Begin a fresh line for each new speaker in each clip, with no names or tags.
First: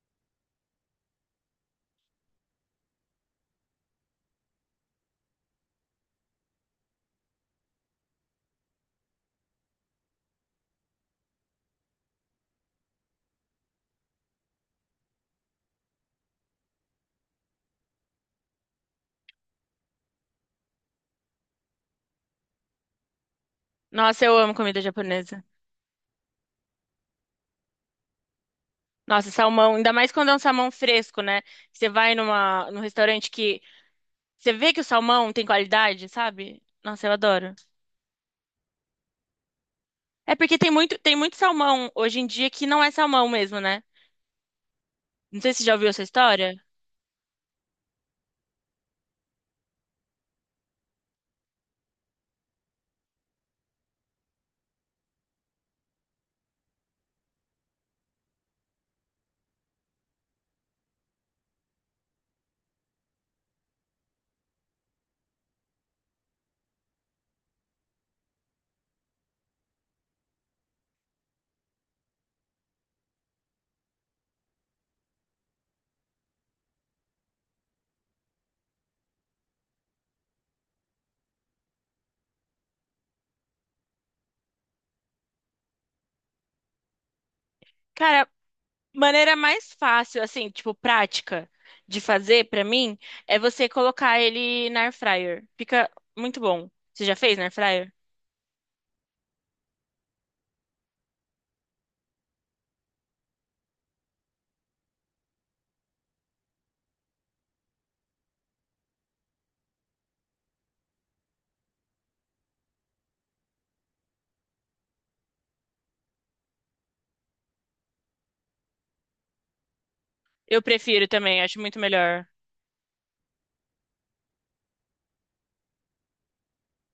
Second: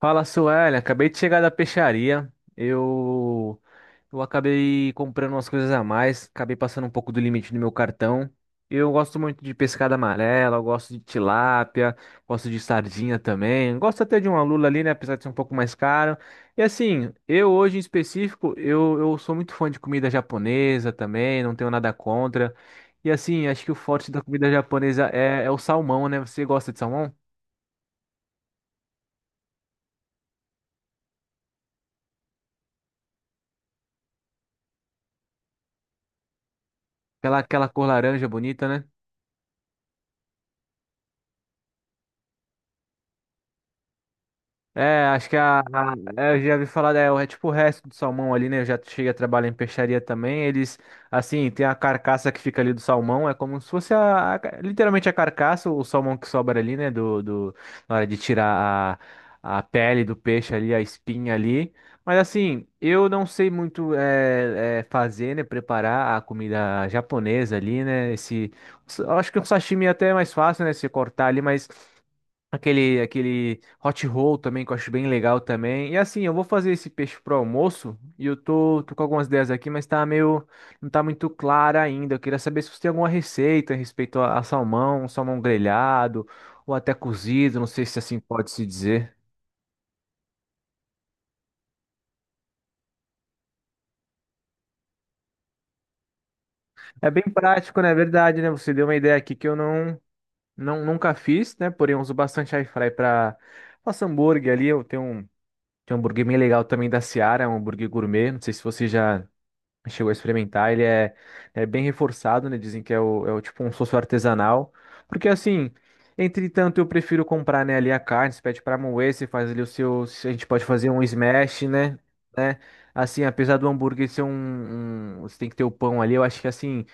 Fala, Suélia. Acabei de chegar da peixaria. Eu acabei comprando umas coisas a mais, acabei passando um pouco do limite do meu cartão. Eu gosto muito de pescada amarela, eu gosto de tilápia, gosto de sardinha também. Gosto até de uma lula ali, né, apesar de ser um pouco mais caro. E assim, eu hoje em específico, eu sou muito fã de comida japonesa também, não tenho nada contra. E assim, acho que o forte da
Nossa, eu
comida
amo comida
japonesa
japonesa.
é o salmão, né? Você gosta de salmão?
Nossa, salmão, ainda mais quando é um salmão fresco, né? Você vai numa, num restaurante que você vê que o salmão tem qualidade, sabe? Nossa, eu
Aquela,
adoro.
aquela cor laranja bonita, né?
É porque tem muito salmão hoje em dia que não é salmão mesmo, né?
É, acho que
Não sei se você já ouviu essa
é, eu
história.
já vi falar, é, é tipo o resto do salmão ali, né? Eu já cheguei a trabalhar em peixaria também. Eles, assim, tem a carcaça que fica ali do salmão, é como se fosse a literalmente a carcaça, o salmão que sobra ali, né? Na hora de tirar a pele do peixe ali, a espinha ali. Mas assim, eu não sei muito fazer, né? Preparar a comida japonesa ali, né? Esse, eu acho que o sashimi é até mais fácil, né? Se cortar ali, mas. Aquele hot roll também, que eu acho bem legal também. E assim, eu vou fazer esse peixe pro almoço e eu tô com algumas ideias aqui, mas tá meio, não tá muito clara ainda. Eu queria saber se você tem alguma receita a respeito a salmão, salmão grelhado ou até cozido, não sei se assim
Cara,
pode se dizer.
maneira mais fácil, assim, tipo, prática de fazer pra mim é você colocar ele na air fryer. Fica muito bom. Você
É
já
bem
fez na air
prático, na
fryer?
verdade, né? Você deu uma ideia aqui que eu não nunca fiz, né? Porém, eu uso bastante air fry para faço hambúrguer ali, tenho um hambúrguer bem legal também da Seara, é um hambúrguer gourmet, não sei se você já chegou a experimentar, ele é, é bem reforçado, né? Dizem que é o tipo um sosso artesanal. Porque assim, entretanto, eu prefiro comprar, né, ali a carne, você pede pra moer, você faz ali o seu. A gente
Eu
pode fazer um
prefiro também, acho
smash,
muito
né?
melhor.
Né? Assim, apesar do hambúrguer ser um, Você tem que ter o pão ali, eu acho que assim.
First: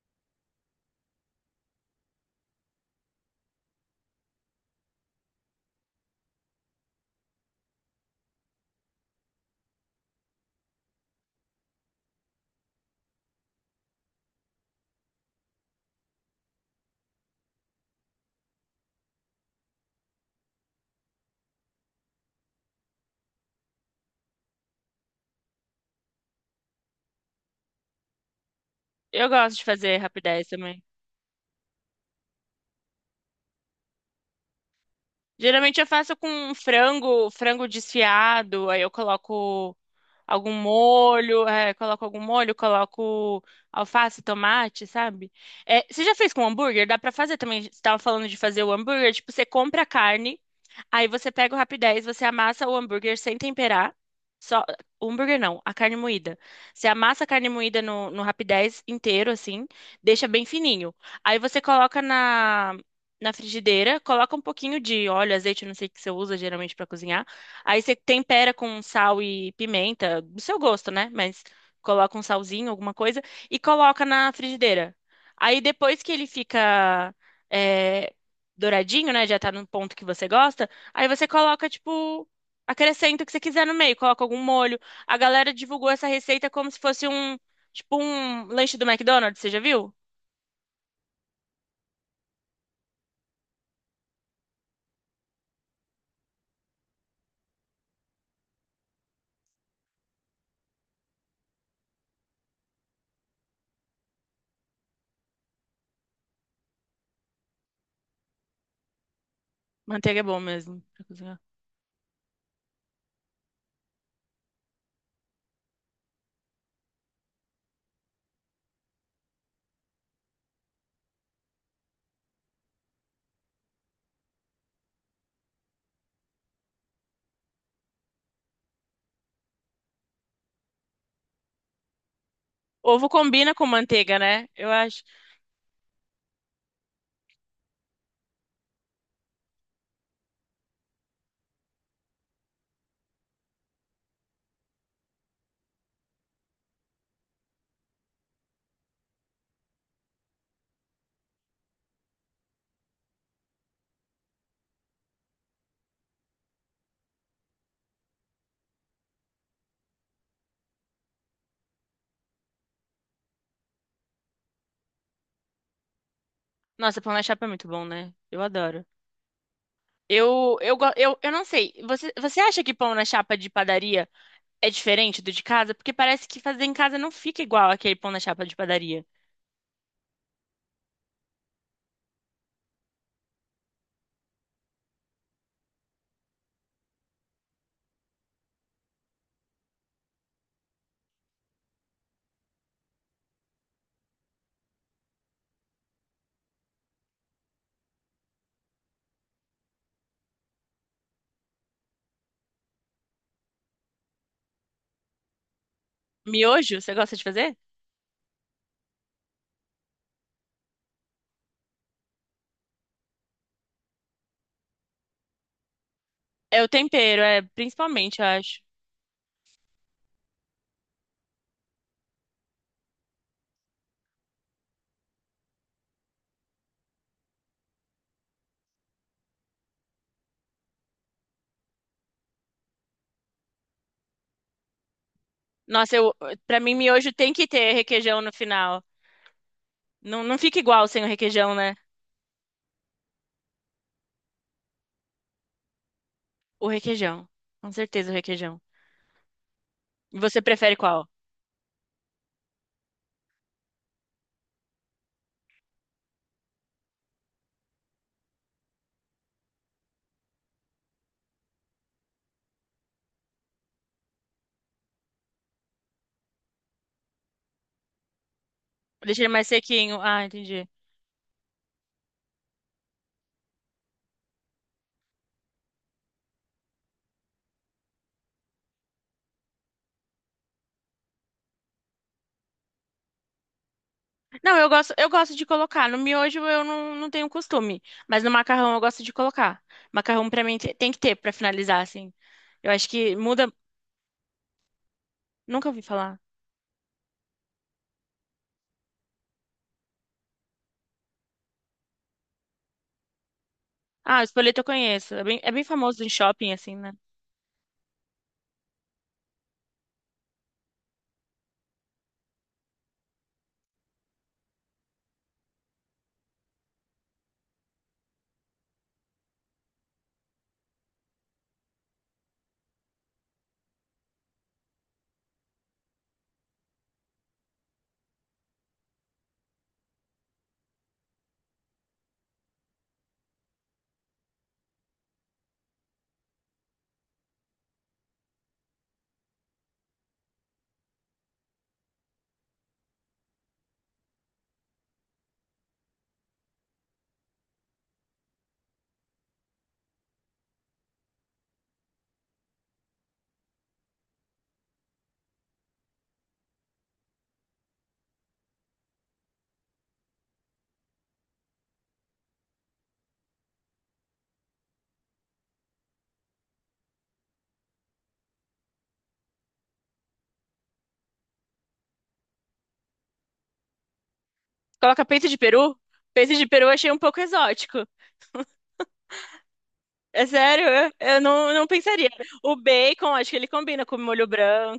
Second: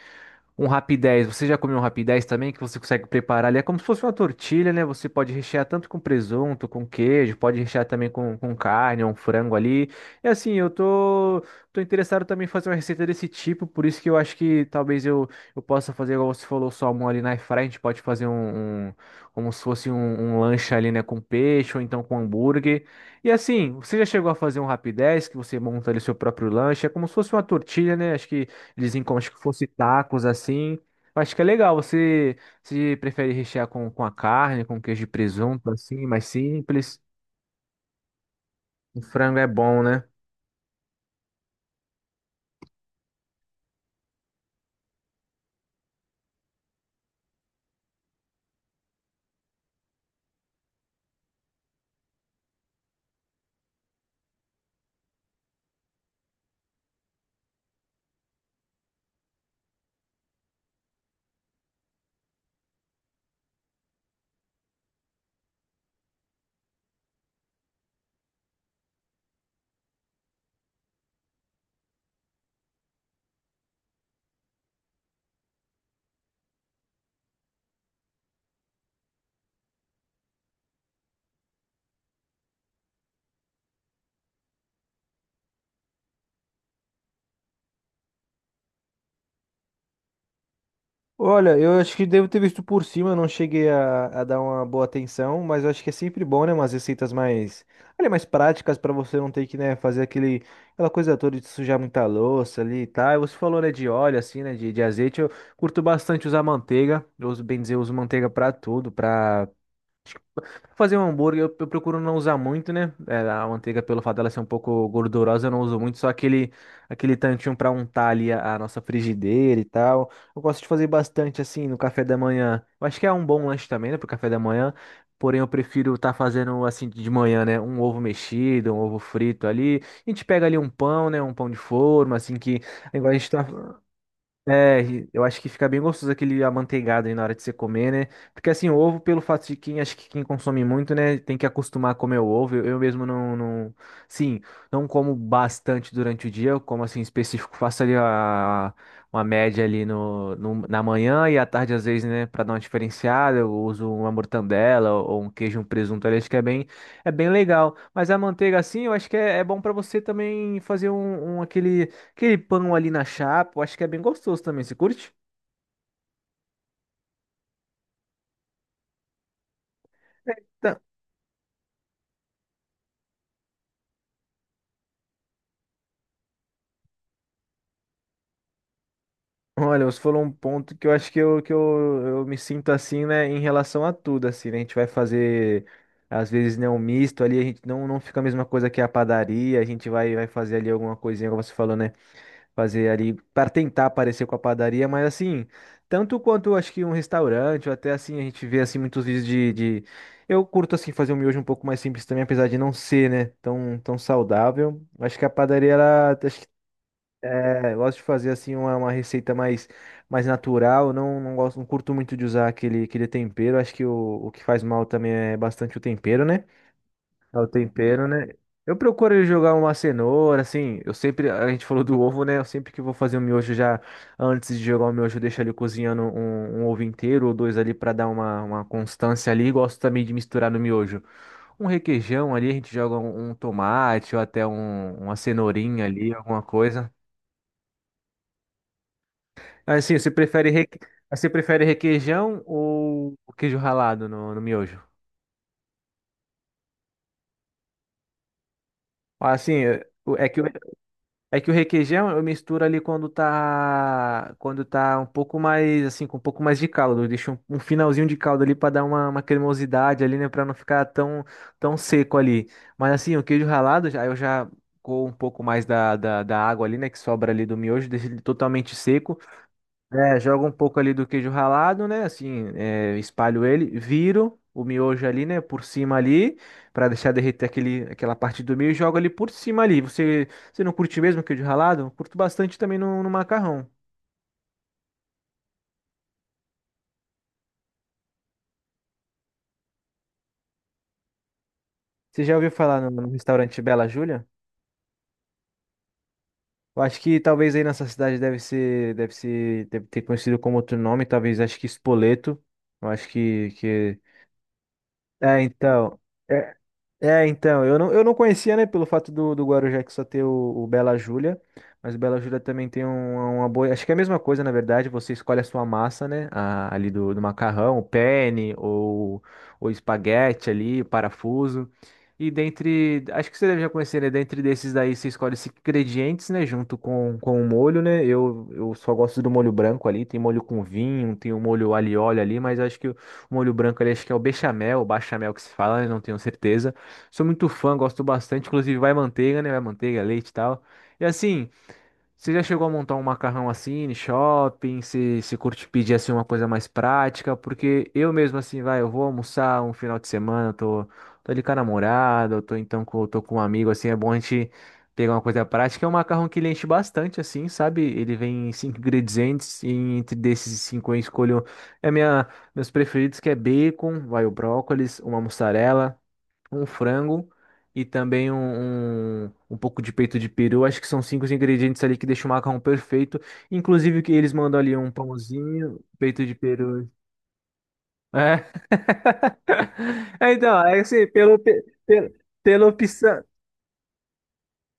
Um rapidez, você já comeu um rapidez também que você consegue preparar ali? É como se fosse uma tortilha, né? Você pode rechear tanto com presunto, com queijo, pode rechear também com carne, um frango ali. É assim, eu tô interessado também em fazer uma receita desse tipo, por isso que eu acho que talvez eu possa fazer, igual você falou, salmão ali na air a gente pode fazer um, como se fosse um, um lanche ali, né? Com peixe ou então com hambúrguer. E assim, você já chegou a fazer um rapidez que você monta ali seu próprio lanche? É como se fosse uma tortilha, né? Acho que dizem como
Eu
acho que
gosto de
fosse
fazer
tacos
rapidez
assim.
também.
Eu acho que é legal. Você se prefere rechear com a carne, com queijo e presunto,
Geralmente eu
assim,
faço
mais
com um
simples.
frango, frango desfiado, aí eu
O frango é
coloco
bom, né?
algum molho, coloco algum molho, coloco alface, tomate, sabe? É, você já fez com hambúrguer? Dá pra fazer também. Você tava falando de fazer o hambúrguer, tipo, você compra a carne. Aí você pega o Rapidez, você amassa o hambúrguer sem temperar. Só, o hambúrguer não, a carne moída. Você amassa a carne moída no Rapidez inteiro, assim, deixa bem fininho. Aí você coloca na frigideira, coloca um pouquinho de óleo, azeite, não sei o que você usa geralmente pra cozinhar. Aí você tempera com sal e pimenta, do seu gosto, né? Mas coloca um salzinho, alguma coisa, e coloca na frigideira. Aí depois que ele fica é, douradinho, né? Já tá no ponto que você gosta. Aí você coloca, tipo, acrescenta o que você quiser no meio, coloca algum molho. A galera divulgou essa receita como se fosse um, tipo, um lanche do McDonald's, você já viu?
Olha, eu acho que devo ter visto por cima, eu não cheguei a dar uma boa atenção, mas eu acho que é sempre bom, né? Umas receitas mais, olha, mais práticas pra você não ter que, né, fazer aquele, aquela coisa toda de sujar muita louça ali e tal. E você falou, né, de óleo, assim, né, de azeite. Eu curto bastante usar manteiga. Eu uso, bem dizer, eu uso manteiga pra tudo, pra
Manteiga é bom
Pra
mesmo
fazer um
pra cozinhar.
hambúrguer, eu procuro não usar muito, né? É, a manteiga, pelo fato dela ser um pouco gordurosa, eu não uso muito, só aquele, aquele tantinho para untar ali a nossa frigideira e tal. Eu gosto de fazer bastante assim no café da manhã. Eu acho que é um bom lanche também, né, pro café da manhã. Porém, eu prefiro estar fazendo assim de manhã, né? Um ovo mexido, um ovo frito ali. A gente pega ali um pão, né? Um pão de forma, assim que.
Ovo
Igual a gente tá.
combina com manteiga, né? Eu
É,
acho.
eu acho que fica bem gostoso aquele amanteigado aí na hora de você comer, né? Porque assim, o ovo, pelo fato de quem, acho que quem consome muito, né, tem que acostumar a comer o ovo. Eu mesmo sim, não como bastante durante o dia, eu como assim específico, faço ali a, uma média ali na manhã e à tarde às vezes, né, pra dar uma diferenciada, eu uso uma mortandela ou um queijo, um presunto ali, acho que é bem legal. Mas a manteiga assim, eu acho que é bom pra você também fazer um, um aquele pão ali na chapa, eu acho que é bem gostoso também. Você curte?
Nossa, pão na chapa é muito bom, né? Eu adoro. Eu, eu,
Então,
go- eu, eu não sei. Você acha que pão na chapa de padaria é diferente do de casa? Porque parece que fazer em casa não fica igual aquele pão na chapa de padaria.
olha, você falou um ponto que eu acho eu me sinto assim, né, em relação a tudo, assim, né? A gente vai fazer, às vezes, né, um misto ali, a gente não fica a mesma coisa que a padaria, a gente vai fazer ali alguma coisinha, como você falou, né? Fazer ali para tentar parecer com a padaria, mas assim, tanto quanto acho que um restaurante, ou até assim, a gente vê assim muitos vídeos de... Eu curto assim fazer um miojo um pouco mais simples também, apesar de não ser, né, tão, tão saudável. Acho que a padaria, ela, acho que
Miojo, você gosta de fazer?
é, eu gosto de fazer assim uma receita mais, mais natural, não gosto, não curto muito de usar aquele, aquele tempero, acho que o que faz mal também é bastante o tempero, né?
É o tempero,
É
é
o tempero,
principalmente,
né?
eu acho.
Eu procuro jogar uma cenoura, assim, eu sempre, a gente falou do ovo, né? Eu sempre que vou fazer um miojo já, antes de jogar o miojo, eu deixo ali cozinhando um, um ovo inteiro ou dois ali pra dar uma constância ali. Gosto também de misturar no miojo um requeijão ali, a gente joga um, um tomate ou até uma cenourinha
Nossa,
ali, alguma
pra mim,
coisa.
miojo tem que ter requeijão no final.
Assim, você
Não, não
prefere,
fica
reque...
igual sem o
você
requeijão,
prefere
né?
requeijão ou queijo ralado no miojo?
O requeijão. Com certeza o requeijão.
Assim, é
E
é que
você prefere qual?
é que o requeijão eu misturo ali quando tá um pouco mais assim, com um pouco mais de caldo. Eu deixo um, um finalzinho de caldo ali para dar uma cremosidade ali, né, para não ficar tão tão seco ali. Mas assim, o queijo ralado já eu já com um pouco mais da água ali, né, que sobra ali do miojo, deixo ele totalmente seco.
Deixa ele mais sequinho.
É,
Ah,
jogo um
entendi.
pouco ali do queijo ralado, né? Assim, é, espalho ele, viro o miojo ali, né? Por cima ali, pra deixar derreter aquele, aquela parte do meio e jogo ali por cima ali. Você não curte mesmo queijo ralado? Eu curto bastante também no macarrão.
Não, eu gosto de colocar. No miojo eu não, não tenho costume. Mas no macarrão eu gosto de colocar. Macarrão pra mim tem que ter pra finalizar, assim.
Você já ouviu
Eu
falar
acho
no
que muda.
restaurante Bela Júlia?
Nunca ouvi falar.
Eu acho que talvez aí nessa cidade deve ter conhecido como outro nome, talvez acho que Espoleto. Eu acho que...
Ah, o espoleto eu conheço.
É,
É bem
então.
famoso em shopping,
É,
assim, né?
é, então, eu não conhecia, né, pelo fato do Guarujá que só ter o Bela Júlia, mas o Bela Júlia também tem uma boa, acho que é a mesma coisa, na verdade, você escolhe a sua massa, né, ali do macarrão, o penne, ou o espaguete ali, o parafuso, e dentre, acho que você deve já conhecer, né, dentre desses daí você escolhe os ingredientes, né, junto com o molho, né, eu só gosto do molho branco ali, tem molho com vinho, tem o molho alho e óleo ali, mas acho que o molho branco ali, acho que é o bechamel, o bachamel que se fala, né, não tenho certeza, sou muito fã, gosto bastante. Inclusive, vai manteiga, né? Vai manteiga, leite e tal. E assim, você já chegou a montar um macarrão assim, em shopping? Se curte pedir assim uma coisa mais prática? Porque eu mesmo, assim, vai, eu vou almoçar um final de semana, eu tô ali com a namorada, eu tô então com, tô com um amigo, assim, é bom a gente pegar uma coisa prática. É um macarrão que ele enche bastante, assim, sabe? Ele vem em cinco ingredientes, e entre desses cinco eu escolho é minha, meus preferidos, que é bacon, vai o brócolis, uma mussarela um frango e também um pouco de peito de peru. Acho que são cinco os ingredientes ali que deixam o macarrão perfeito. Inclusive que eles mandam ali um
Coloca peito de peru?
pãozinho, peito de
Peito de peru eu
peru.
achei um pouco exótico.
É.
É
É, então,
sério,
é
eu
assim,
eu não, não pensaria. O
pela
bacon,
opção.
acho que ele combina com molho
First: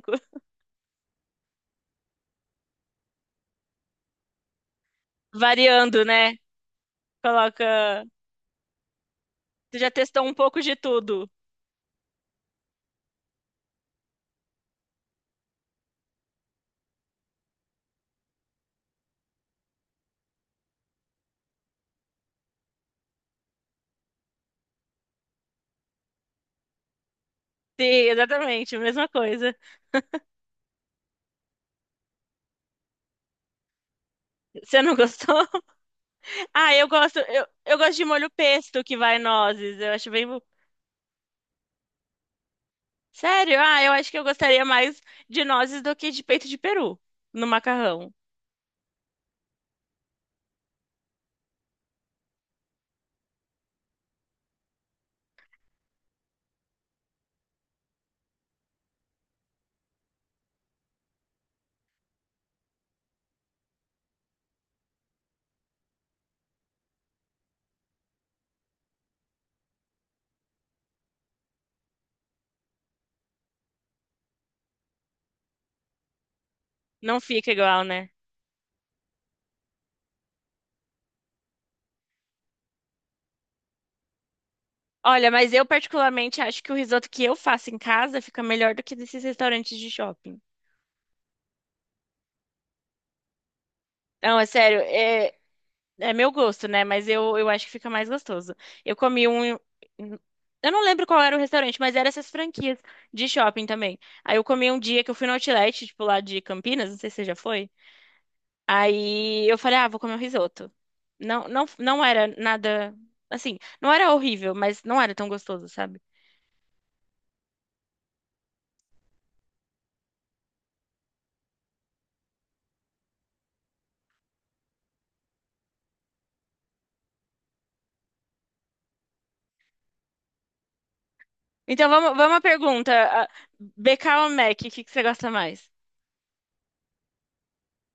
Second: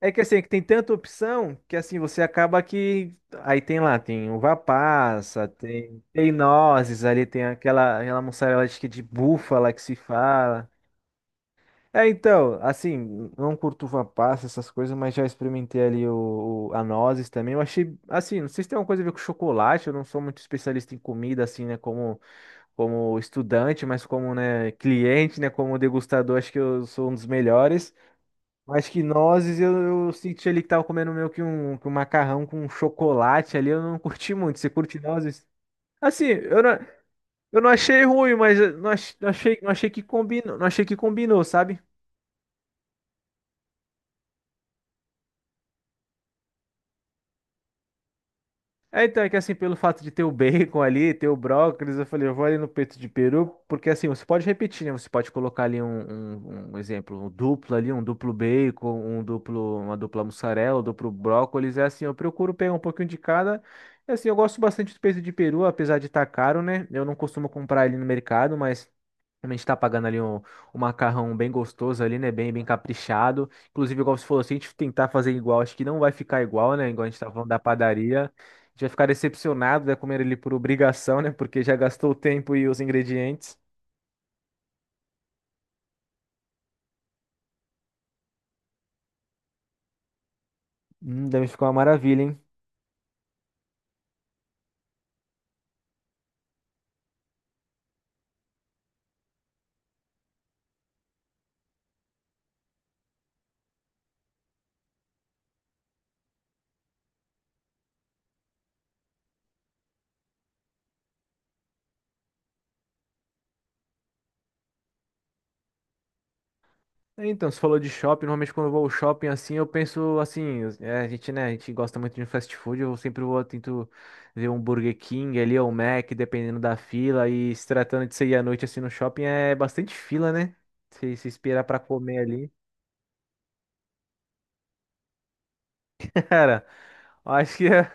É que assim, é que tem tanta opção que assim, você acaba que. Aí tem lá, tem uva passa, tem,
variando,
tem
né?
nozes ali, tem aquela,
Coloca.
aquela mussarela acho que de búfala que
Você já
se
testou um pouco
fala.
de tudo.
É, então, assim, não curto uva passa, essas coisas, mas já experimentei ali a nozes também. Eu achei, assim, não sei se tem alguma coisa a ver com chocolate, eu não sou muito especialista em comida, assim, né, como, como estudante, mas como, né, cliente, né, como degustador, acho que eu sou um dos
Sim,
melhores.
exatamente, a
Mas que
mesma coisa.
nozes, eu senti ali que tava comendo meio que um macarrão com chocolate ali, eu não curti muito. Você
Você não
curte
gostou?
nozes? Assim,
Ah, eu gosto,
eu não
eu gosto
achei
de molho
ruim, mas eu
pesto
não
que vai
não
nozes.
achei
Eu
que
acho bem.
combinou, não achei que combinou, sabe?
Sério? Ah, eu acho que eu gostaria mais de nozes do que de peito de peru no macarrão.
É, então, é que assim, pelo fato de ter o bacon ali, ter o brócolis, eu falei, eu vou ali no peito de peru, porque assim, você pode repetir, né? Você pode colocar ali um exemplo, um duplo ali, um duplo bacon, um duplo, uma dupla mussarela, um duplo brócolis, é assim, eu procuro pegar um pouquinho de cada. E assim, eu gosto bastante do peito de peru, apesar de estar caro, né? Eu não costumo comprar ele no mercado, mas a gente tá pagando ali um, um macarrão bem gostoso ali, né? Bem, bem caprichado. Inclusive, igual você falou, se a gente tentar fazer igual, acho que não vai ficar igual, né? Igual a gente
Não
tava falando
fica
da
igual, né?
padaria. A gente vai ficar decepcionado, né? Comer ele por obrigação, né? Porque já gastou o tempo e os ingredientes.
Olha, mas eu particularmente acho que o risoto que eu faço em casa fica melhor do que desses restaurantes de shopping.
Deve ficar uma maravilha, hein?
Não, é sério, é meu gosto, né? Mas eu acho que fica mais gostoso. Eu comi um. Eu não lembro qual era o restaurante, mas era essas franquias de shopping também. Aí eu comi um dia que eu fui no Outlet, tipo lá de Campinas, não sei se você já foi. Aí eu falei, ah, vou comer um risoto. Não era nada. Assim, não era horrível, mas não era tão gostoso, sabe?
É, então, você falou de shopping, normalmente quando eu vou ao shopping assim, eu penso assim, é, a gente, né, a gente gosta muito de um fast food, eu sempre vou, tento ver um Burger King ali, ou um Mac, dependendo da fila, e se tratando de sair à noite assim no shopping, é bastante fila, né? Se esperar pra
Então vamos,
comer
vamos à
ali,
pergunta. ah, BK ou Mac, o que que você gosta mais?
cara, eu acho que é...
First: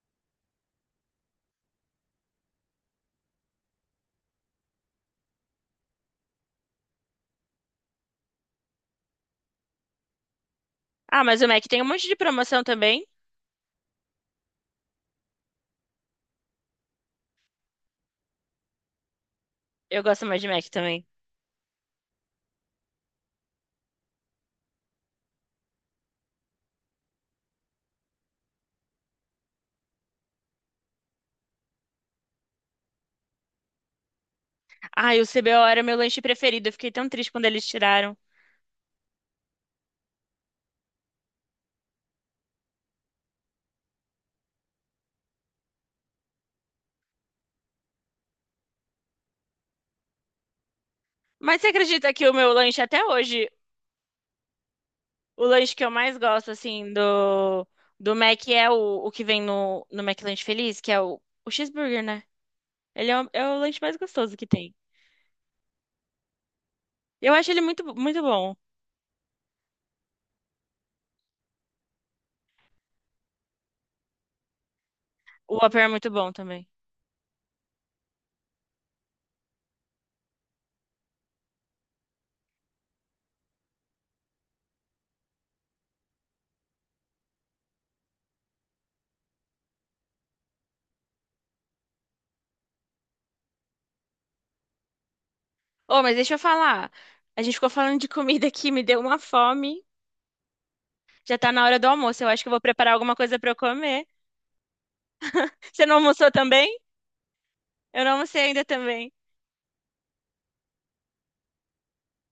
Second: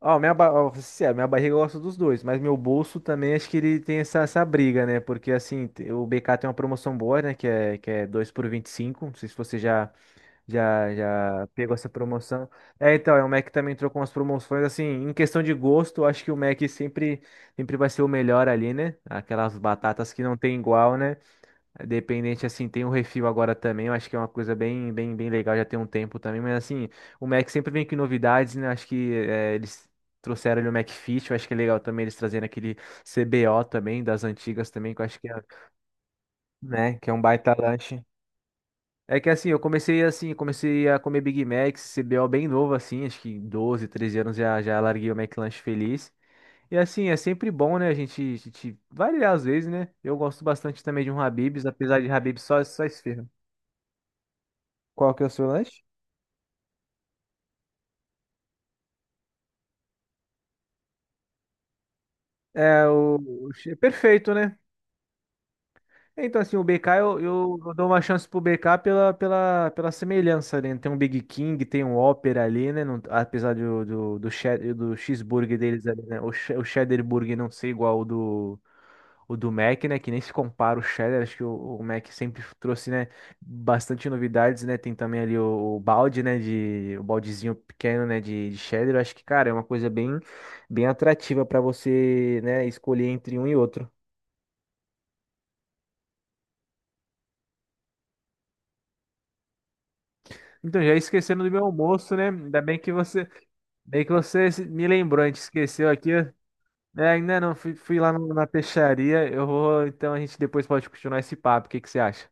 Ó, minha, ba... ó, sincero, minha barriga gosta dos dois, mas meu bolso também acho que ele tem essa, essa briga, né? Porque assim, o BK tem uma promoção boa, né? Que é 2 por 25. Não sei se você já, Já,
Ah, mas
já
o Mac
pegou
tem um
essa
monte de
promoção.
promoção
É,
também.
então, é, o Mac também entrou com as promoções, assim, em questão de gosto, eu acho que o Mac sempre, sempre vai ser o melhor ali, né? Aquelas
Eu
batatas que
gosto
não
mais de
tem
Mac
igual,
também.
né? Dependente, assim, tem o refil agora também, eu acho que é uma coisa bem, bem, bem legal, já tem um tempo também, mas assim, o Mac sempre vem com novidades, né? Acho que é, eles trouxeram ali o McFit, eu acho que é legal também eles trazendo aquele CBO também, das antigas também, que eu acho
Ai, o
que é,
CBO era meu lanche preferido. Eu fiquei
né,
tão
que é um
triste quando
baita
eles
lanche.
tiraram.
É que assim, eu comecei assim, comecei a comer Big Mac, CBO bem novo assim, acho que 12, 13 anos já, já larguei o McLanche feliz. E assim, é sempre bom, né, a gente variar às vezes, né? Eu gosto bastante também de um
Mas
Habib's,
você
apesar de
acredita que o
Habib's
meu
só,
lanche
só
até
esfirra.
hoje,
Qual que é o
o
seu
lanche
lanche?
que eu mais gosto, assim, do, do Mac é o que vem no, no McLanche Feliz, que é o cheeseburger, né?
É
Ele
o...
é o, é o lanche mais
Perfeito,
gostoso que
né?
tem.
Então, assim, o BK, eu,
Eu acho
eu,
ele
eu
muito,
dou uma
muito
chance pro
bom.
BK pela, pela, pela semelhança, né? Tem um Big King, tem um Opera ali, né? Apesar do
O
cheeseburger
Whopper
deles
é
ali,
muito
né? O,
bom
che- o
também.
cheddar burger não ser igual o do Mac, né? Que nem se compara o cheddar. Acho que o Mac sempre trouxe, né? Bastante novidades, né? Tem também ali o balde, né? De, o baldezinho pequeno, né? De cheddar. Eu acho que, cara, é uma coisa bem, bem atrativa para você, né? Escolher entre um e outro.
Ô, mas deixa eu falar. A gente ficou falando de comida aqui, me deu uma fome.
Então, já
Já
esquecendo do
tá
meu
na hora do
almoço,
almoço.
né?
Eu acho que eu
Ainda
vou preparar alguma coisa pra eu
bem
comer.
que você me lembrou, a gente
Você
esqueceu
não
aqui.
almoçou também?
É, ainda não, fui, fui
Eu
lá
não almocei
na
ainda também.
peixaria. Eu vou, então a gente depois pode continuar esse papo. O que que você acha?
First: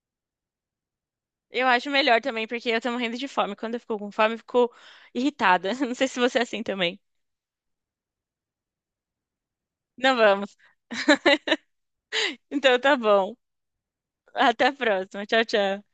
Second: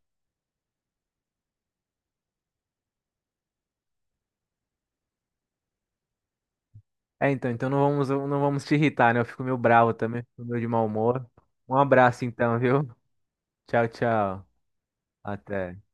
Eu acho melhor também, porque eu tô morrendo de fome. Quando eu fico com fome, eu fico irritada. Não sei se você é assim também.
É, então, então não vamos, não vamos te irritar, né? Eu fico meio bravo
Não
também, fico
vamos.
meio de mau humor. Um abraço então,
Então
viu?
tá bom.
Tchau, tchau.
Até a próxima. Tchau,
Até.
tchau.